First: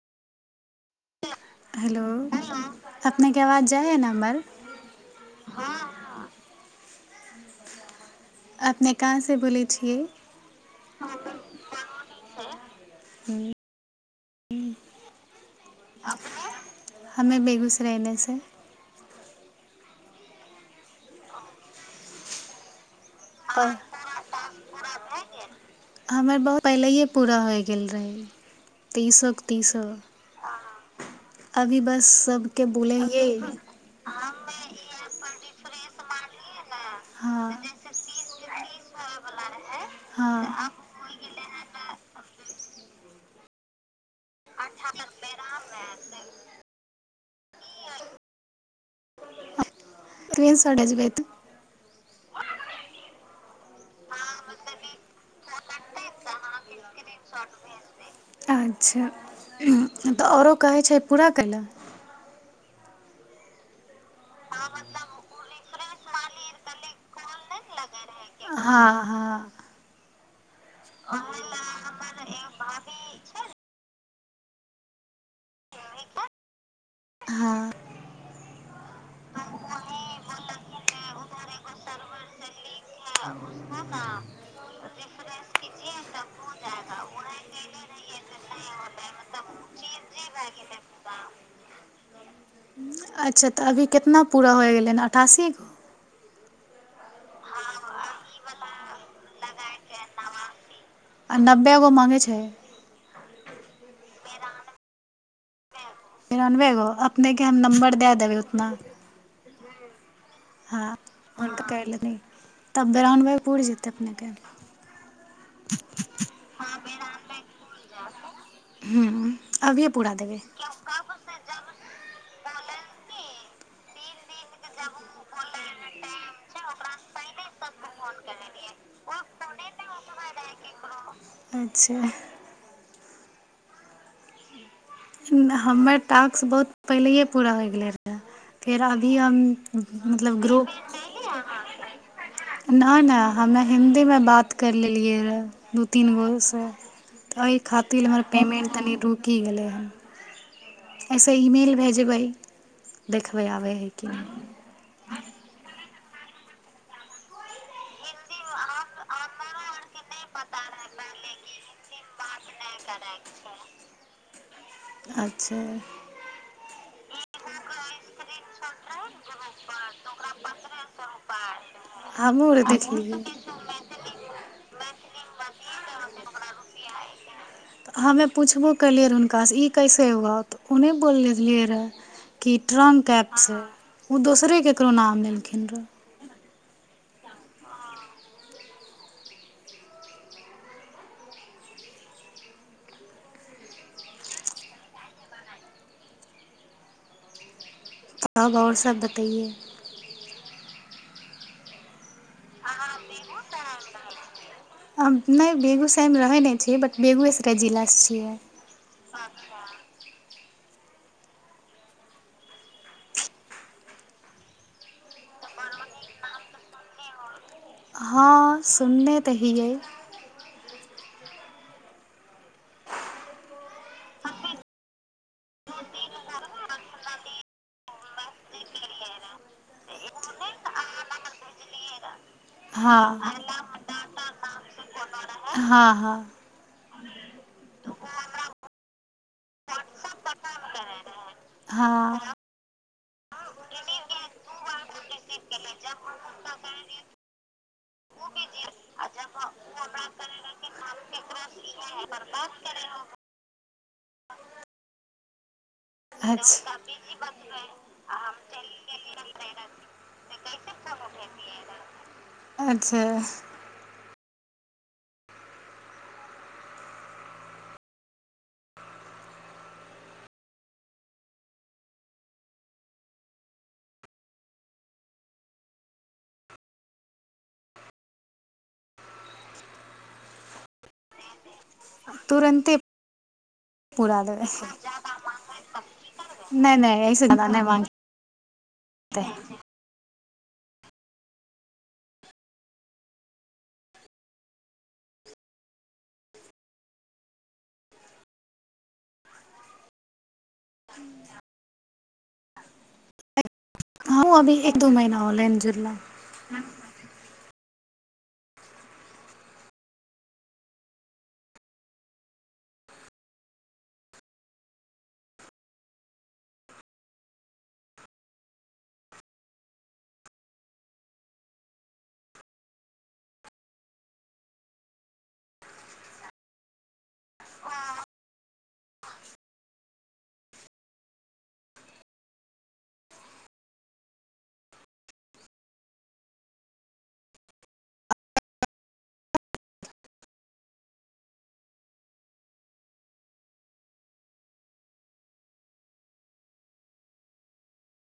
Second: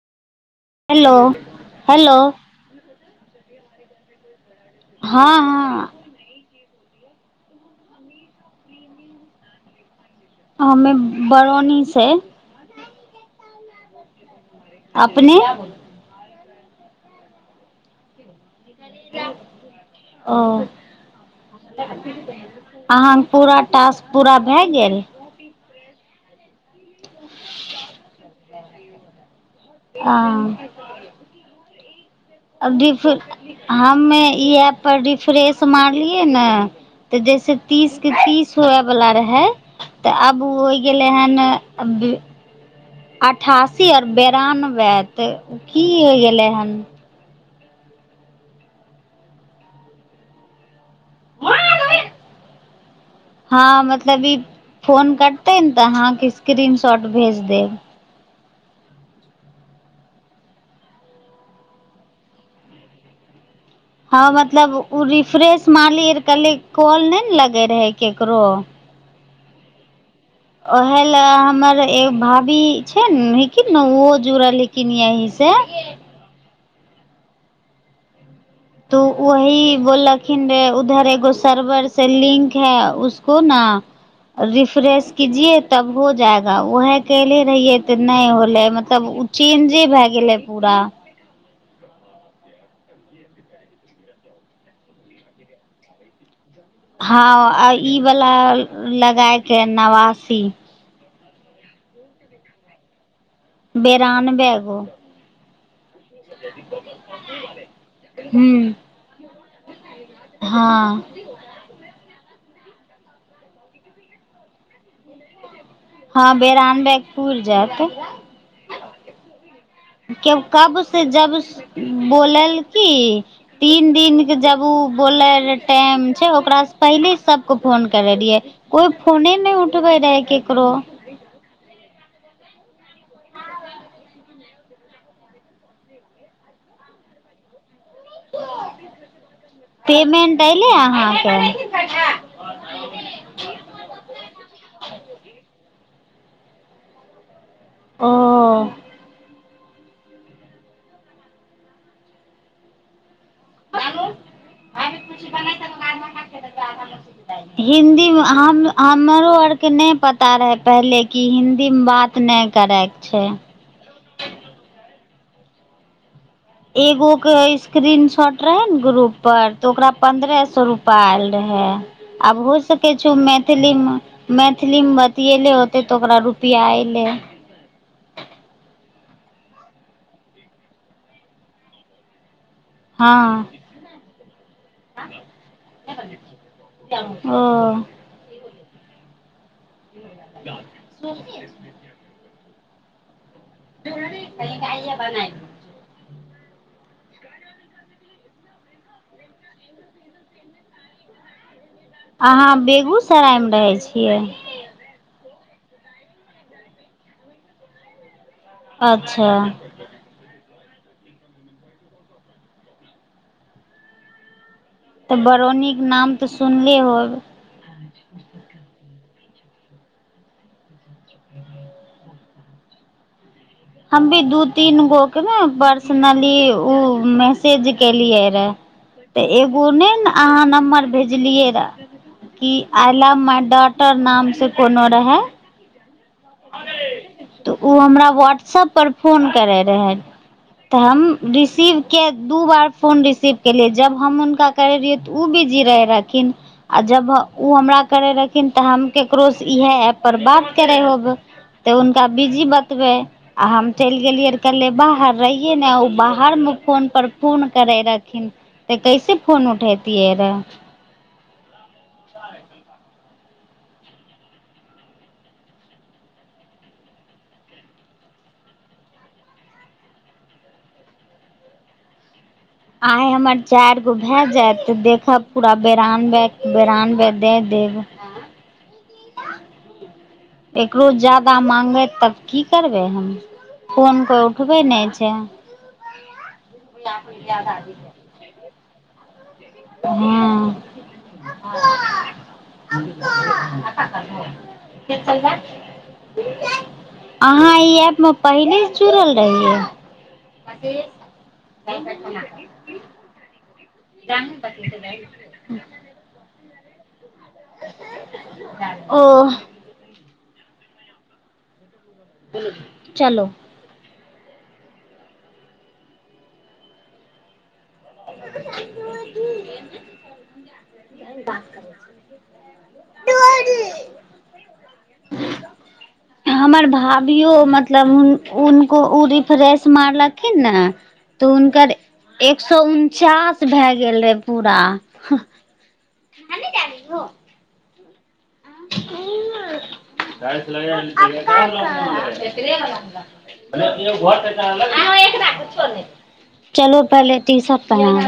hello hello अपने क आवाज जाय छ नमबर हँ हँ अपने कहाँसँ बोलै छियै हमे बरौनी से ह्म अपने हमे बेगूसरायने से ओ अहाँ पूरा पर टास्क पूरा भए गेल हमर बहु पहिलए पूरा होइ गेल रहै तऽ ईसभ अी बस सभके अ बोलै र हियै हमे ई प पर रिफ्रेश मारलिय क ने तऽ हँ जैसे तीस के तीस होए वला रहै तऽ आब ओ हँ होइ गेलै हन अठासी आओर बेरानबे तऽ की हो गेलै हन तन सा जै आ हँ मतलब ई फोन कटते ने तऽ अहाँके स्क्रीन शॉट भेज देब तऽ अच्छा तऽ आओरो कहै छै पूरा कय ल हँ मतलब ओ रिफ्रेश मालिय कहलै कल नहि ने लगे रहै केकरो हँ हँ उहे लए हमर एो भाभी छै ने हेकिन ने ओहो जुड़ल हेकिन यहीसँ हँ तो वही बोललखिन रे उधर एगो सर्वर से लिंक है उसको ने रिफ्रेश कीजिये तब हो जाएगा वहे कले रहिये तऽ नहि होले मतलब ओ चेंजे भए गेले पूरा अच्छा तऽ अभी कतना पूरा होइ गेलै हन अठासी गो हँ आ ई वला लगाायके ह नवासी आ नब्बे गो माङगै छै बेरनबैगो तरानबे गो अपनेकेँ हम नम्बर दए देबै हूँ उतना आ हँ मुनक पलेद तब बे रानबेपुर जेतै अपनेके हँ बेेर आन ब पुर जायत हूँ अभिये पूरा क देबै कब जब बोलल की तीन दिनके जब ओ बोलल रह टाइम छै ओकरासँ पहिले सबके फोन करै रहियै कोई फोने नहि उठबै रहै केकरो अच्छा हमर टास्क बहुत पहिलये पूरा होइ गेले रहै फेर अभी हम मतलब पेमेंट गु अयलै अहाँके नहि नहि हमे हिन्दीमे बात कर लेलियै रह तीन बजसँ तऽ एहि खातिर ओ हमर पेमेन्ट तनि रुकि गेलै हन एहिसँ ईमेल भेजबै देखबै आबै हइ कि हिदीमे हम हमरो आरके नहि पता रहै पहिले कि हिन्दीमे बात नहि करयके छै अच्छा एगो के स्क्रीन शॉट रहे ने ग्रुप पर तऽ ओकरा पंन्द्रह सए रूपा आयल रहे आब हमहूँ हो आर सकै छै देखलियै मैथिली मे मैथिली मे तिएले होते तऽ ओकरा रुपैआ एऐले तऽ हमे पुछबो केलियै रहए हुनकासँ ई कइसे हौ तऽ ओन्ने बोल लेलियै रहए कि ट्रंक हँ ऐपसँ ओ दोसरे ककरो नाम लेलखिन रहए ओ [unintelligible] कनी कइ य बना [unintelligible] अहाँ बेगूसरायमे रहै छियै हम नहि बेगूसरायमे रहै नहि छ बट बेगुएसराय जिलासँ छियै अच्छा अच्छा तऽ बरौनीक के नाम तऽ सुनले होब हँ सुनने तहिययै भ हम भी दू तीन गो के ने पर्सनली ओ मैसेज केलियै रहए तऽ एगो नहि ने अहाँ नम्बर भेजलियै रह की हँ अल्म डो टर नाम से कोनो रहै हँ हँ तऽ ओ हमरा व्हाट्सप पर फोन करै रहै तऽ हम रिसीव के हँ दू बार फोन रिसीव केलियै जब हम हुनका करै रहियै तऽ ओ बिजी रहै रहथिन आओर जब ओ हमरा करै रहथिन तऽ हम ककरोसँ इएह ऐपपर बात करै होब तऽ हुनका बिजी बतबै आ हम चलि गेलियै र कल्े बाहर रहियै ने ओ बाहरमे अच्छा फोन परर फोन करै रहथिन तऽ कैसे फोन उठेैतियै रहऽ अच्छा आइ हमर चारि गो भए जायत तऽ देखब पूरा बेरानबे बेरानबे दए देब एकरो जाददा मांगे तब की तुरन्ते करबै हम फोन पूरा कोइ देबै उठबै नहि छै तऽ हँ अहाँ ई ऐपमे पहिनेसँ जुड़ल रहियै हँ अभी एक दो महीना हो लेंझुलला ओ चलो हमर भाभियो मतलबो रिफ्रेश मारलखिन ने तऽ हुनकर एक सए उनचास भए गेल रहे पूरा ननटा नीो चल पले ती सब प